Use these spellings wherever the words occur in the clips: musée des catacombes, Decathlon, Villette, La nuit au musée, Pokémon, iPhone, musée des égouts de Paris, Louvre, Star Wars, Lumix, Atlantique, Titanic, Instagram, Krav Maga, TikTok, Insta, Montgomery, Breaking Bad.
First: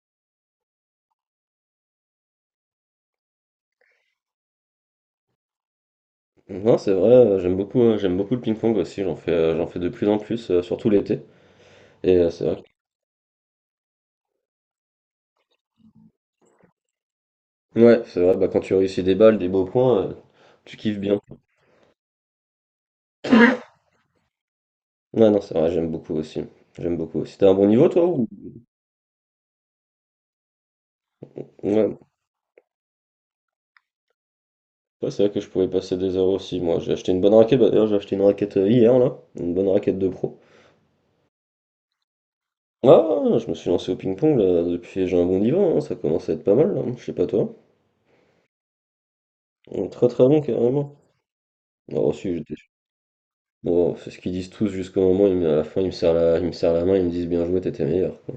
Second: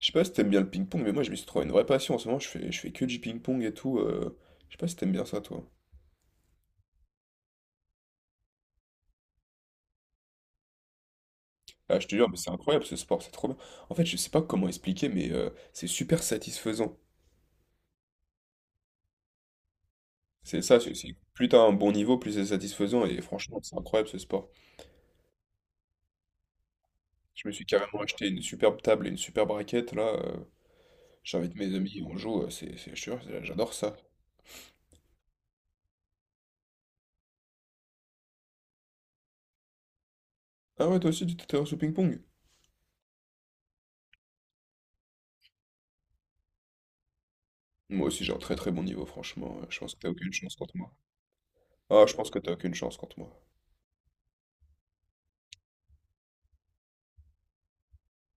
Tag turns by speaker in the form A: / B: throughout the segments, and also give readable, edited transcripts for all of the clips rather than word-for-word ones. A: Je sais pas si t'aimes bien le ping-pong, mais moi je m'y suis trouvé une vraie passion. En ce moment, je fais que du ping-pong et tout. Je sais pas si t'aimes bien ça, toi.
B: Non, c'est vrai, j'aime beaucoup le ping-pong aussi, j'en fais de plus en plus, surtout l'été.
A: Ah, je te
B: Et
A: jure, mais
B: c'est
A: c'est
B: vrai,
A: incroyable ce sport, c'est trop bien. En fait, je sais pas comment expliquer, mais c'est super satisfaisant.
B: ouais, c'est vrai, bah, quand tu réussis des balles, des beaux points,
A: C'est
B: tu
A: ça,
B: kiffes
A: c'est-
B: bien.
A: Plus t'as un bon niveau, plus c'est satisfaisant. Et franchement, c'est incroyable ce sport.
B: Ouais, non, c'est vrai, j'aime beaucoup aussi. J'aime beaucoup aussi.
A: Je
B: T'as
A: me
B: un
A: suis
B: bon niveau,
A: carrément
B: toi,
A: acheté
B: ou...
A: une superbe table et une superbe raquette. J'invite mes
B: Ouais,
A: amis, on joue. Je te jure, j'adore ça.
B: ouais, c'est vrai que je pouvais passer des heures aussi. Moi, j'ai acheté une bonne raquette, bah, d'ailleurs, j'ai acheté une raquette hier, là, une bonne raquette de pro.
A: Ah ouais, toi aussi, tu t'intéresses au ping-pong?
B: Ah, je me suis lancé au ping-pong, là, depuis, j'ai un bon niveau, hein, ça commence à être pas mal, là, je sais pas toi.
A: Moi aussi, j'ai un très très bon niveau, franchement. Je pense que t'as
B: Très très
A: aucune
B: bon,
A: chance contre moi.
B: carrément.
A: Ah,
B: Alors,
A: je
B: aussi.
A: pense que t'as aucune chance contre moi.
B: Bon, c'est ce qu'ils disent tous jusqu'au moment où à la fin, ils me serrent la main, ils me disent bien joué, t'étais meilleur, quoi.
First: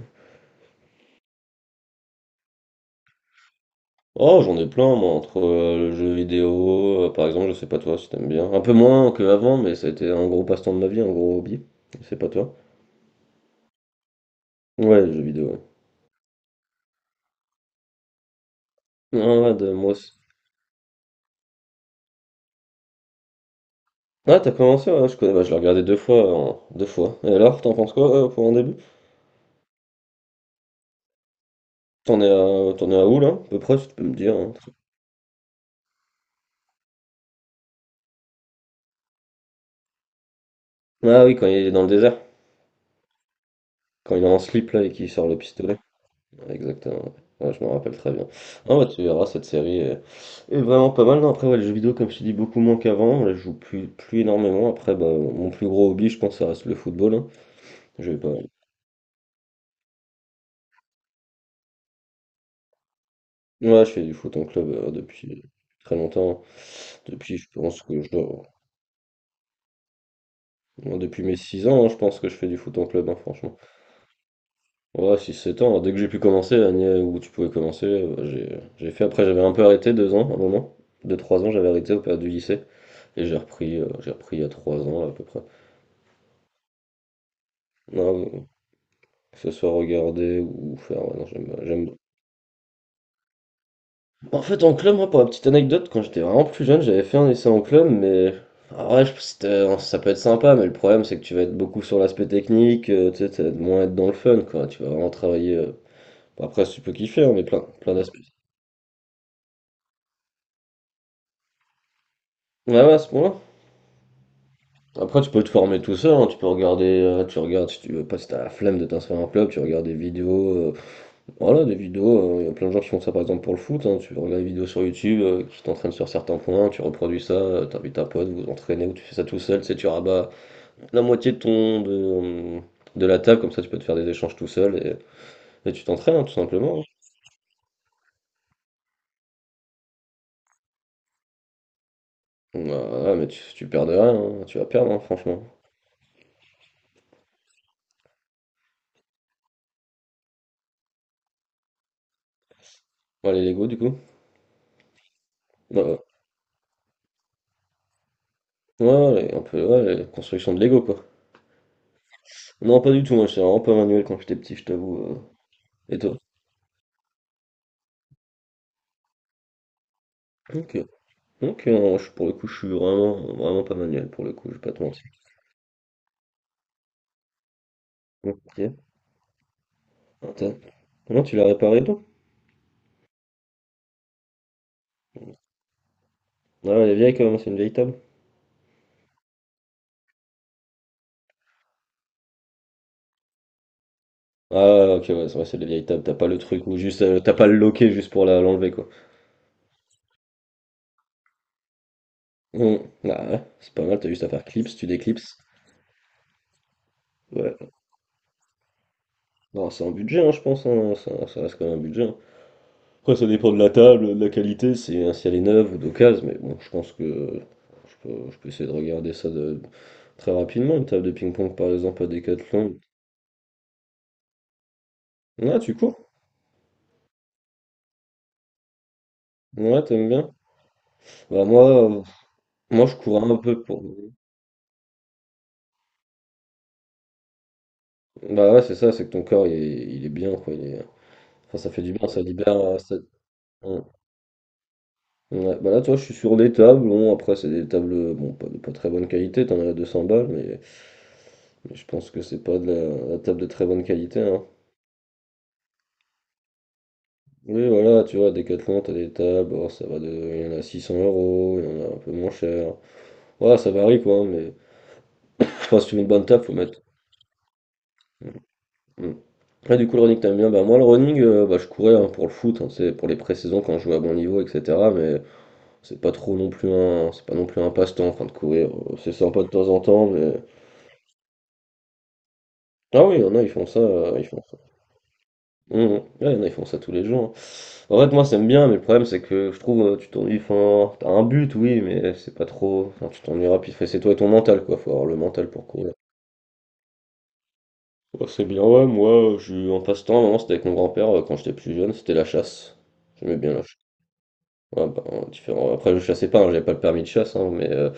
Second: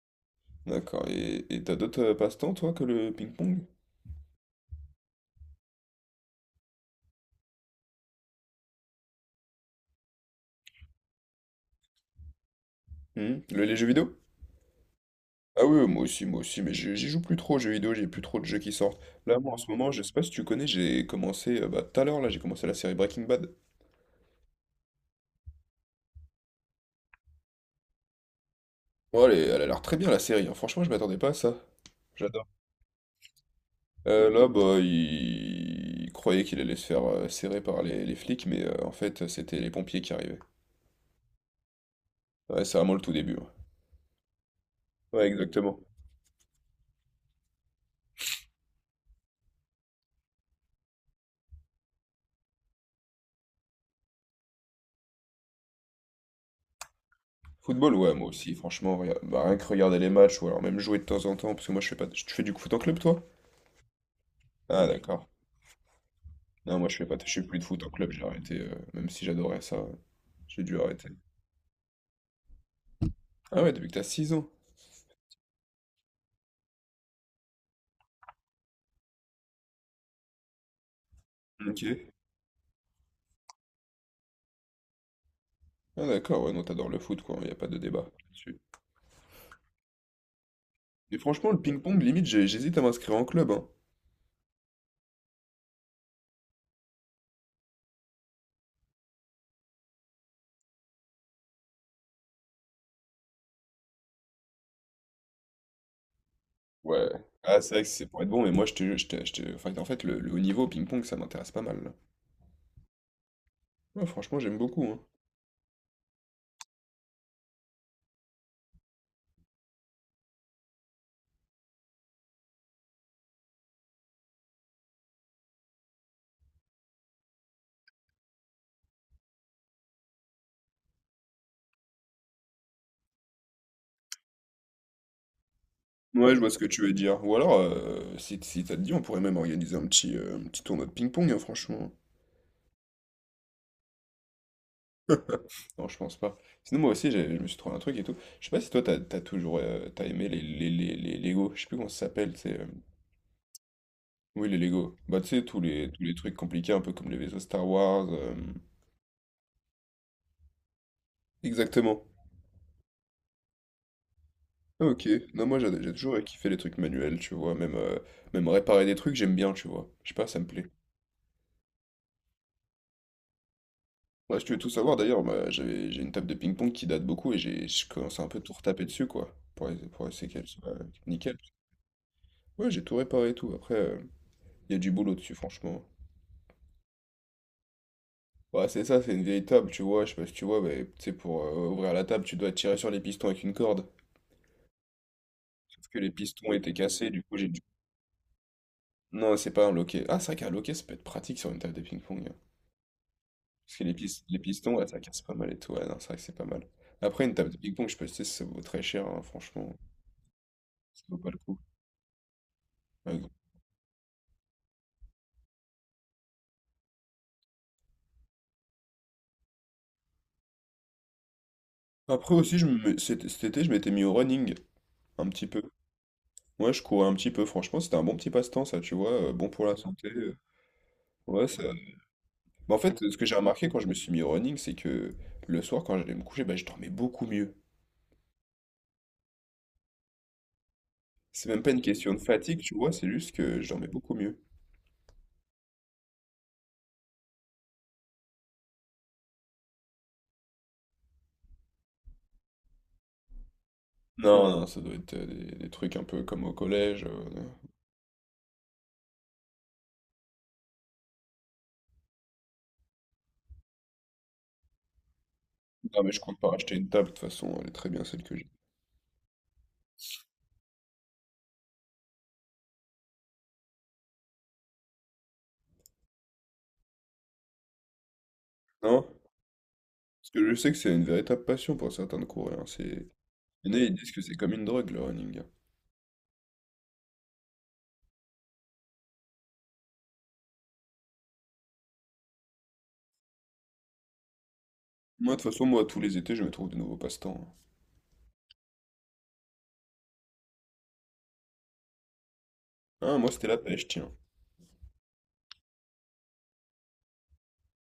A: D'accord. Et t'as d'autres passe-temps, toi, que le ping-pong?
B: Oh, j'en ai plein, moi, entre le jeu vidéo, par exemple, je sais pas toi si t'aimes bien. Un peu moins qu'avant, mais ça a été un gros passe-temps de ma vie, un gros hobby. Je sais pas toi.
A: Hmm. Les jeux vidéo?
B: Ouais, le jeu vidéo, ouais.
A: Ah oui, oui, moi aussi, mais j'y joue plus trop aux jeux vidéo, j'ai plus trop de jeux qui sortent.
B: Ah,
A: Là, moi,
B: ouais,
A: en ce
B: de
A: moment,
B: moi
A: je
B: aussi.
A: sais pas si tu connais, tout à l'heure, là, j'ai commencé la série Breaking Bad.
B: Ah, t'as commencé, ouais, je connais, bah, je l'ai regardé deux fois, deux fois. Et alors, t'en penses quoi, pour un début?
A: Bon, elle a l'air très bien, la série, hein. Franchement, je m'attendais pas à ça.
B: T'en es
A: J'adore.
B: à, t'en es à où, là? À peu près, si tu peux me dire,
A: Là,
B: hein.
A: il croyait qu'il allait se faire serrer par les flics, mais en fait, c'était les pompiers qui arrivaient.
B: Ah oui, quand il est dans le désert,
A: Ouais, c'est vraiment le tout début. Ouais,
B: quand il est en slip, là, et qu'il
A: ouais,
B: sort le pistolet.
A: exactement.
B: Exactement, ouais. Ouais, je m'en rappelle très bien. Non, bah, tu verras, cette série est vraiment pas mal. Non, après, ouais, les jeux vidéo, comme je te dis, beaucoup moins qu'avant. Là, je joue plus énormément. Après, bah, mon plus gros hobby, je pense, ça reste le football, hein.
A: Football,
B: Je
A: ouais,
B: vais
A: moi
B: pas...
A: aussi, franchement, rien que regarder les matchs, ou alors même jouer de temps en temps, parce que moi je fais pas... Tu fais du foot en club, toi?
B: Ouais, je fais du foot en club
A: Ah, d'accord.
B: depuis très longtemps.
A: Non, moi je fais pas... Je
B: Depuis,
A: fais
B: je
A: plus de foot
B: pense
A: en
B: que je
A: club, j'ai
B: dois...
A: arrêté, même si j'adorais ça, j'ai dû
B: Ouais,
A: arrêter.
B: depuis mes 6 ans, hein, je pense que je fais du foot en club, hein, franchement.
A: Ah ouais, depuis que t'as 6 ans.
B: Ouais, 6-7 ans, dès que j'ai pu commencer, l'année où tu pouvais commencer, j'ai fait. Après, j'avais un peu arrêté 2 ans, un moment. 2-3 ans, j'avais
A: Ok.
B: arrêté au période du lycée. Et j'ai repris il y a 3 ans, à peu près.
A: Ah d'accord, ouais, non, t'adores le foot, quoi, y a pas de débat
B: Non,
A: là-dessus.
B: que ce soit regarder ou faire.
A: Et
B: Ouais, non,
A: franchement,
B: j'aime,
A: le
B: j'aime...
A: ping-pong, limite, j'hésite à m'inscrire en club, hein.
B: En fait, en club, moi, pour la petite anecdote, quand j'étais vraiment plus jeune, j'avais fait un essai en club, mais. En vrai, hein, ça peut être sympa, mais le problème, c'est que tu vas être beaucoup sur l'aspect technique, tu sais, moins être dans le fun, quoi. Tu vas vraiment travailler. Après, si tu peux
A: Ouais.
B: kiffer, hein, mais
A: Ah,
B: plein,
A: c'est vrai que
B: plein
A: c'est
B: d'aspects.
A: pour être bon, mais moi, enfin, en fait, le haut niveau au ping-pong, ça m'intéresse pas mal, là.
B: Ouais, ouais, à ce point-là.
A: Ouais, franchement, j'aime beaucoup, hein.
B: Après, tu peux te former tout seul, hein, tu peux regarder, tu regardes, si tu veux pas, si t'as la flemme de t'inscrire à un club, tu regardes des vidéos, voilà, des vidéos, il y a plein de gens qui font ça par exemple pour le foot, hein, tu regardes des vidéos sur YouTube qui t'entraînent sur certains points, tu reproduis ça, t'invites un pote, vous vous entraînez ou tu fais ça tout seul, tu sais, tu rabats la moitié de ton, euh, de la table, comme ça tu peux te faire des échanges tout seul et tu t'entraînes, hein, tout
A: Ouais, je vois ce que
B: simplement,
A: tu
B: hein.
A: veux dire. Ou alors, si, si ça te dit, on pourrait même organiser un petit tournoi de ping-pong, hein, franchement.
B: Voilà, mais tu perds de rien, hein, tu vas perdre, hein, franchement.
A: Non, je pense pas. Sinon, moi aussi, je me suis trouvé un truc et tout. Je sais pas si toi, t'as toujours t'as aimé les Lego. Je sais plus comment ça s'appelle,
B: Ouais, les Lego du coup.
A: oui, les Lego. Bah, tu sais,
B: Ouais,
A: tous les trucs compliqués, un peu comme les vaisseaux Star Wars.
B: ouais, ouais, un peu, ouais, les constructions de Lego, quoi.
A: Exactement.
B: Non, pas du tout, moi j'étais vraiment pas manuel quand j'étais petit, je
A: Ah,
B: t'avoue.
A: ok. Non, moi, j'ai
B: Et toi?
A: toujours kiffé les trucs manuels, tu vois. Même réparer des trucs, j'aime bien, tu vois. Je sais pas, ça me plaît.
B: Ok. Ok, non, pour le coup, je suis vraiment, vraiment pas manuel, pour le
A: Moi, si
B: coup,
A: tu
B: je
A: veux
B: vais
A: tout
B: pas te
A: savoir,
B: mentir.
A: d'ailleurs, bah, j'ai une table de ping-pong qui date beaucoup et j'ai je commence à un peu tout
B: Ok.
A: retaper dessus, quoi, pour, pour essayer qu'elle
B: Attends.
A: soit
B: Non, tu
A: nickel.
B: l'as réparé toi?
A: Ouais, j'ai tout réparé et tout. Après, il y a du boulot dessus, franchement.
B: Ah, elle est vieille quand même, c'est une vieille table.
A: Ouais, c'est ça, c'est une vieille table, tu vois. Je sais pas si tu vois, mais tu sais, pour ouvrir la table, tu dois tirer sur les pistons avec une corde.
B: Ah, ouais, ouais, ok, ouais, c'est vrai, c'est des vieilles
A: Sauf que
B: tables,
A: les
B: t'as pas le
A: pistons
B: truc
A: étaient
B: ou juste,
A: cassés, du
B: t'as
A: coup,
B: pas
A: j'ai
B: le
A: dû.
B: loquet juste pour l'enlever, quoi.
A: Non, c'est pas un loquet. Ah, c'est vrai qu'un loquet, ça peut être pratique sur une table de ping-pong, hein.
B: Hum. Ah, ouais, c'est
A: Parce que
B: pas mal, t'as juste à
A: les
B: faire
A: pistons,
B: clips,
A: ouais,
B: tu
A: ça casse pas
B: déclipses.
A: mal et tout. Ouais, non, c'est vrai que c'est pas mal. Après, une table de
B: Ouais.
A: ping-pong, je peux te dire, ça vaut très cher, hein,
B: Non,
A: franchement.
B: c'est un budget, hein, je pense, hein,
A: Ça vaut
B: ça,
A: pas le
B: ça reste
A: coup.
B: quand même un budget, hein. Après, ça
A: Ouais.
B: dépend de la table, de la qualité, c'est, si elle est neuve ou d'occasion, mais bon, je pense que. Je peux essayer de regarder ça de, très rapidement, une table de ping-pong par exemple à
A: Après aussi,
B: Decathlon.
A: cet été, je m'étais mis au running un petit
B: Ouais,
A: peu.
B: tu cours?
A: Ouais, je courais un petit peu. Franchement, c'était un bon petit passe-temps, ça, tu vois. Bon pour la
B: Ouais,
A: santé.
B: t'aimes bien? Bah
A: Ouais, ça.
B: moi, euh,
A: Bah, en
B: moi je
A: fait, ce
B: cours
A: que j'ai
B: un peu
A: remarqué quand
B: pour.
A: je me suis mis au running, c'est que le soir, quand j'allais me coucher, bah, je dormais beaucoup mieux.
B: Bah ouais, c'est ça, c'est que ton corps il est bien, quoi.
A: C'est
B: Enfin,
A: même pas
B: ça fait
A: une
B: du bien,
A: question de
B: ça libère.
A: fatigue, tu vois, c'est juste que je
B: Ouais.
A: dormais beaucoup mieux.
B: Ouais, bah là, toi, je suis sur des tables. Bon, après, c'est des tables, bon, pas très bonne qualité. T'en as à 200 balles, mais je pense que c'est pas de la table de très bonne qualité, hein.
A: Non, non, ça doit être des trucs un peu comme au collège. Non.
B: Oui, voilà, tu vois, Decathlon, t'as des tables. Oh, il y en a 600 euros, il y en a un peu moins cher. Voilà, ça varie quoi, mais. Enfin, si tu veux
A: Non,
B: une
A: mais je
B: bonne
A: compte
B: table,
A: pas
B: faut
A: racheter
B: mettre.
A: une table, de toute façon, elle est très bien celle que j'ai.
B: Mm. Ouais, du coup, le running, t'aimes bien. Bah, moi, le running, bah, je courais hein, pour le foot, hein, c'est pour les pré-saisons quand je jouais à bon niveau, etc. Mais c'est pas non plus un passe-temps, enfin, de courir.
A: Non?
B: C'est sympa de temps en temps,
A: Parce
B: mais.
A: que je sais que c'est une véritable passion pour certains de courir, hein.
B: Ah
A: C'est...
B: oui, il y en a, ils font
A: il
B: ça,
A: y en a, ils disent
B: euh,
A: que
B: ils
A: c'est
B: font
A: comme
B: ça.
A: une drogue, le running.
B: Mm, mm. Ouais, il y en a, ils font ça tous les jours, hein. En fait, moi, ça me bien, mais le problème, c'est que je trouve, tu t'ennuies, enfin, t'as un but, oui, mais c'est pas trop. Enfin, tu t'ennuieras, puis c'est toi et ton mental, quoi. Faut avoir le
A: Moi, de
B: mental
A: toute façon,
B: pour
A: moi,
B: courir.
A: tous les étés, je me trouve de nouveaux passe-temps.
B: Ouais, c'est bien, ouais, moi, je suis en passe-temps, à un moment, c'était avec mon grand-père, quand j'étais plus jeune, c'était la chasse.
A: Hein, moi,
B: J'aimais
A: c'était
B: bien
A: la
B: la.
A: pêche, tiens.
B: Ouais, bah, en différent. Après, je chassais pas, hein, j'avais pas le permis de chasse, hein, mais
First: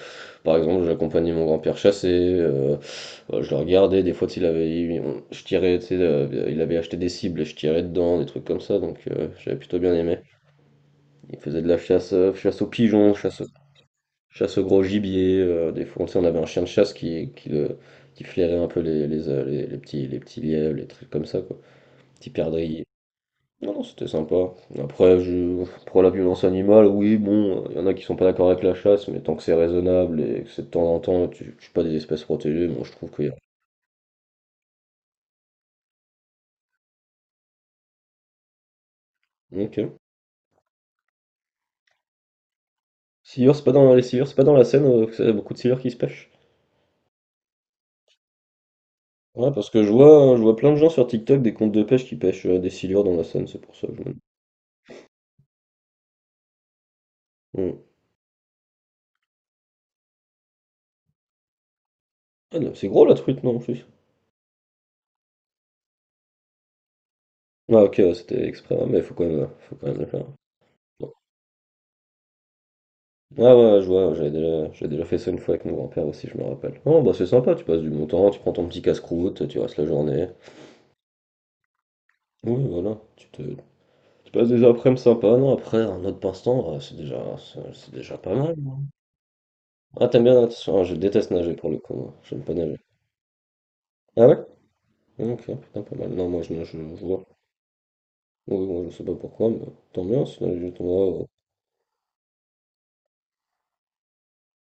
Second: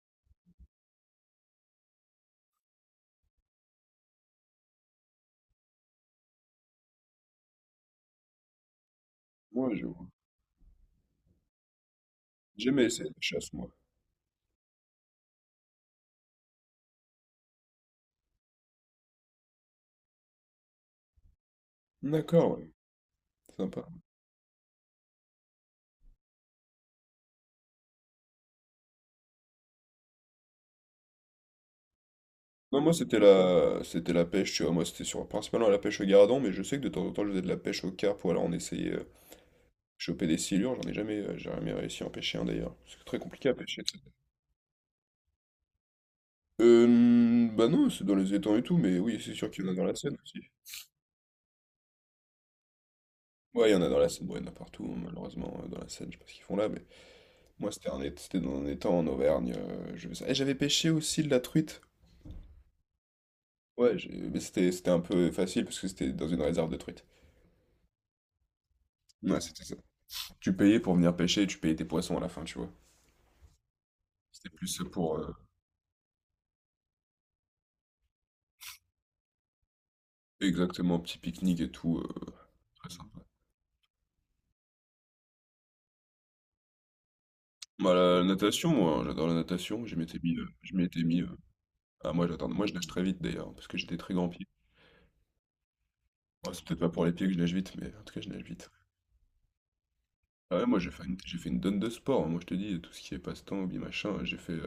B: par exemple, j'accompagnais mon grand-père chasser, euh, je le regardais, des fois, il avait, je tirais, tu sais, il avait acheté des cibles et je tirais dedans, des trucs comme ça, donc j'avais
A: Moi,
B: plutôt
A: je
B: bien
A: vois.
B: aimé. Il faisait de la chasse, chasse aux
A: J'aimais essayer
B: pigeons,
A: la chasse, moi.
B: chasse au gros gibier, des fois, tu sais, on avait un chien de chasse qui flairait un peu les petits lièvres, les trucs comme ça, quoi, petits
A: D'accord, ouais.
B: perdrix. Non, non,
A: Sympa.
B: c'était sympa. Après, je... pour la violence animale, oui, bon, il y en a qui sont pas d'accord avec la chasse, mais tant que c'est raisonnable et que c'est de temps en temps, tu tues pas des espèces protégées,
A: Non,
B: moi
A: moi,
B: je trouve qu'il y a.
A: c'était la pêche, tu vois. Moi, c'était sur... principalement la pêche au gardon, mais je sais que de temps en temps, je faisais de la pêche au carpe ou alors on essayait
B: Ok.
A: choper des silures. J'ai jamais réussi à en pêcher un, d'ailleurs. C'est très compliqué à
B: Scieur, c'est pas
A: pêcher,
B: dans
A: ça.
B: les scieurs, c'est pas dans la Seine, que c'est y a beaucoup de scieurs qui se pêchent.
A: Bah non, c'est dans les étangs et tout, mais oui, c'est sûr
B: Ouais,
A: qu'il y
B: parce
A: en a dans
B: que je
A: la Seine
B: vois, hein,
A: aussi.
B: je vois plein de gens sur TikTok des comptes de pêche qui pêchent des silures dans la Seine, c'est
A: Ouais, il
B: pour
A: y en
B: ça
A: a
B: que
A: dans
B: je
A: la
B: me dis.
A: Seine, ouais, il y en a partout, hein, malheureusement, dans la Seine, je sais pas ce qu'ils font là, mais... Moi,
B: Hmm.
A: c'était c'était dans un étang en Auvergne. Je faisais ça. Et j'avais pêché aussi de la truite.
B: Ah, non, c'est gros la truite, non, en plus.
A: Mais c'était un peu facile parce que c'était dans une réserve de truite.
B: Ah, ok, ouais, c'était exprès, ouais, mais
A: Ouais, c'était ça.
B: faut quand même le faire.
A: Tu payais pour
B: Bon.
A: venir pêcher et tu payais tes poissons à la fin, tu vois.
B: Ouais, ouais, ouais, je vois, j'avais
A: C'était
B: déjà,
A: plus
B: j'avais déjà
A: pour
B: fait ça une fois avec mon grand-père aussi, je me rappelle. Oh, bah c'est sympa, tu passes du bon temps, tu prends ton petit casse-croûte, tu restes la journée.
A: exactement petit pique-nique et tout.
B: Oui,
A: Très
B: voilà,
A: sympa.
B: tu passes des après-midi sympas, non, après, un autre passe-temps, c'est déjà, c'est c'est
A: Bah,
B: déjà
A: la
B: pas mal,
A: natation,
B: hein.
A: moi, hein, j'adore la natation.
B: Ah, t'aimes bien, nager?
A: Je
B: Ah, je
A: m'étais mis.
B: déteste nager pour le coup,
A: Ah,
B: moi,
A: moi,
B: j'aime
A: j'adore.
B: pas
A: Moi, je
B: nager.
A: nage très vite d'ailleurs parce que j'ai des très
B: Ah
A: grands
B: ouais?
A: pieds.
B: Ok, putain, pas mal. Non, moi,
A: Bon,
B: je,
A: c'est
B: nage,
A: peut-être pas pour
B: je
A: les
B: vois.
A: pieds que je nage vite, mais en tout cas, je nage
B: Oui,
A: vite.
B: moi, je sais pas pourquoi, mais tant mieux,
A: Ah
B: sinon,
A: ouais, moi
B: juste moi,
A: j'ai fait une donne de sport, hein. Moi je te dis, tout ce qui est passe-temps, hobby, machin, j'ai fait,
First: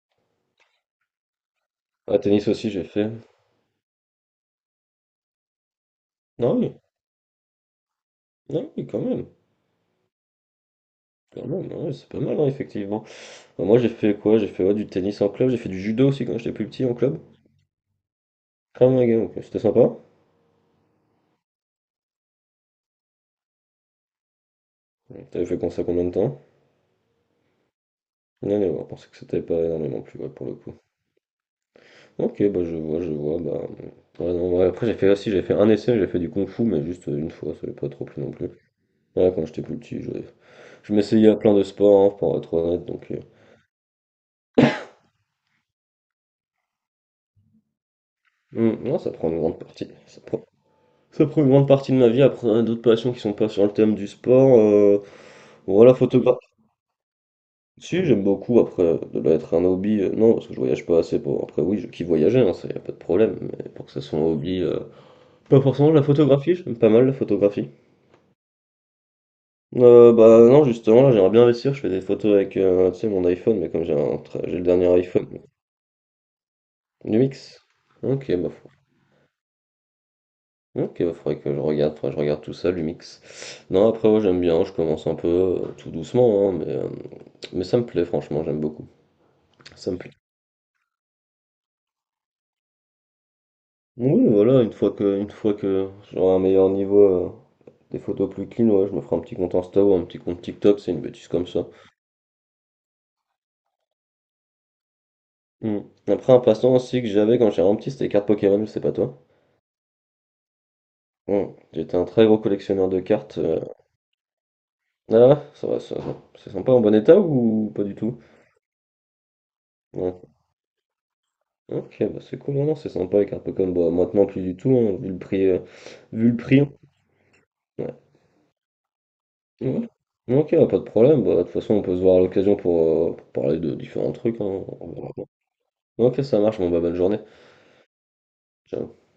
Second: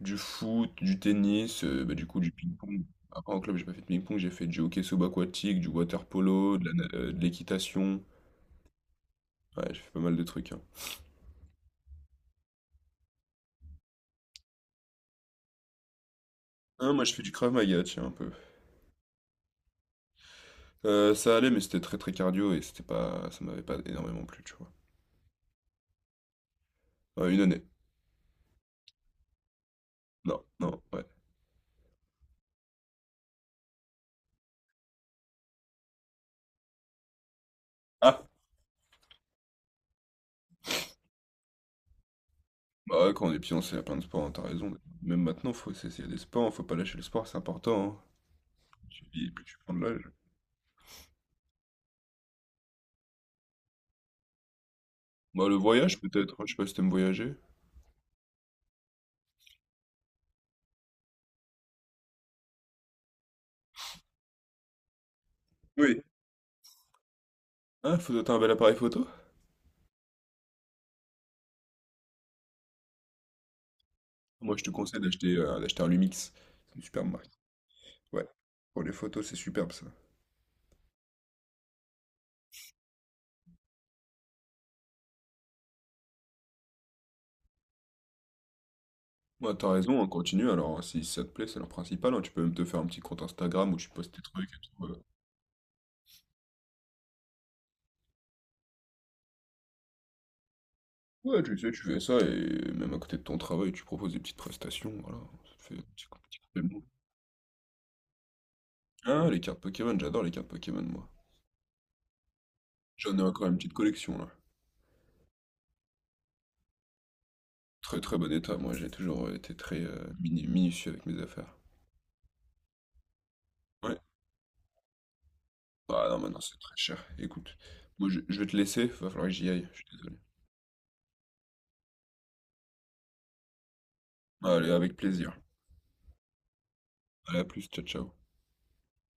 A: du foot, du tennis, bah, du
B: Ah,
A: coup, du
B: tennis aussi,
A: ping-pong.
B: j'ai fait.
A: Après en club, j'ai pas fait de ping-pong, j'ai fait du hockey subaquatique, du water-polo,
B: Non,
A: de la
B: oui,
A: na de l'équitation.
B: non, oui,
A: Ouais, j'ai fait pas mal de trucs, hein.
B: quand même, ouais, c'est pas mal, hein, effectivement. Bah, moi j'ai fait quoi? J'ai fait ouais, du tennis en club, j'ai fait du judo aussi quand j'étais plus petit
A: Non,
B: en
A: moi, je
B: club.
A: fais du Krav Maga, tiens, un peu.
B: Ah mon gars, ok, c'était sympa.
A: Ça allait, mais c'était très, très cardio et c'était pas ça m'avait pas énormément plu, tu vois?
B: Ouais, t'avais fait comme ça combien de temps?
A: 1 année.
B: Non, on pensait que c'était pas énormément plus ouais,
A: Non,
B: pour le coup.
A: non, ouais.
B: Ok, bah je vois, bah. Ouais, non, ouais, après j'ai fait aussi, j'ai fait un essai, j'ai fait du kung fu, mais juste une fois, ça n'avait pas trop
A: Ah!
B: plu non plus. Ouais, quand j'étais plus petit, je m'essayais à plein de sports, hein, pour être honnête,
A: Bah,
B: donc.
A: ouais, quand on est fiancé, il y a plein de sports, hein, tu raison. Même maintenant, faut s'essayer des sports, hein, faut pas lâcher le sport, c'est important, hein.
B: Hum, non,
A: Tu
B: ça
A: vis,
B: prend une
A: plus tu
B: grande
A: prends de
B: partie.
A: l'âge.
B: Ça prend une grande partie de ma vie, après d'autres passions qui sont pas sur le thème du sport.
A: Bah, le
B: Voilà,
A: voyage peut-être,
B: photographe.
A: hein, je sais pas si t'aimes voyager?
B: Si, j'aime beaucoup, après, ça doit être un hobby, non, parce que je voyage pas assez pour... Après, oui, je kiffe voyager, hein, ça, y a pas de problème, mais pour que ça soit un hobby... Pas forcément
A: Oui.
B: la photographie, j'aime pas mal la photographie.
A: Ah, faut toi un bel appareil photo?
B: Bah non, justement, là, j'aimerais bien investir, je fais des photos avec, tu sais, mon iPhone, mais comme j'ai
A: Moi,
B: j'ai le
A: je te
B: dernier
A: conseille
B: iPhone,
A: d'acheter un Lumix. C'est une super marque.
B: Lumix.
A: Ouais.
B: Ok, bah,
A: Pour les photos, c'est superbe ça.
B: ok, bah, faudrait que je regarde, faudrait que je regarde tout ça, Lumix. Non, après, ouais, j'aime bien, je commence un peu, tout doucement, hein, mais ça me plaît, franchement, j'aime beaucoup.
A: Ouais, t'as
B: Ça me
A: raison, on
B: plaît.
A: continue. Alors, hein, si ça te plaît, c'est leur principal, hein. Tu peux même te faire un petit compte Instagram où tu postes tes
B: Oui,
A: trucs et
B: voilà, une
A: tout.
B: fois que, une fois que j'aurai un meilleur niveau, des photos plus clean, ouais, je me ferai un petit compte Insta ou un petit compte TikTok, c'est une bêtise
A: Ouais,
B: comme
A: tu
B: ça.
A: sais, tu fais ça et même à côté de ton travail, tu proposes des petites prestations. Voilà, ça te fait
B: Hmm. Après,
A: petit
B: un passe-temps
A: complément.
B: aussi que j'avais quand j'étais vraiment petit, c'était les cartes Pokémon, je sais pas toi.
A: Ah, les cartes Pokémon, j'adore les cartes Pokémon, moi.
B: Hmm. J'étais un très gros collectionneur de
A: J'en ai
B: cartes.
A: encore une petite collection là.
B: Ah, ça va, ça va. C'est sympa en bon état ou pas du
A: Très très
B: tout?
A: bon état, moi j'ai toujours été
B: Ouais.
A: minutieux avec mes affaires.
B: Ok, bah c'est cool, non, non, c'est sympa les cartes Pokémon. Bon,
A: Ouais,
B: maintenant plus du tout, hein, vu le prix, euh,
A: ah non,
B: vu le
A: maintenant c'est
B: prix.
A: très cher. Écoute,
B: Ouais.
A: je vais te laisser, va falloir que j'y aille, je suis
B: Ouais.
A: désolé.
B: Ok, bah, pas de problème. Bah, de toute façon, on peut se voir à l'occasion pour parler de différents trucs, hein.
A: Allez,
B: On
A: avec
B: verra.
A: plaisir.
B: Ok, ça marche, bon bah bonne journée.
A: Allez, à plus, ciao, ciao.
B: Ciao.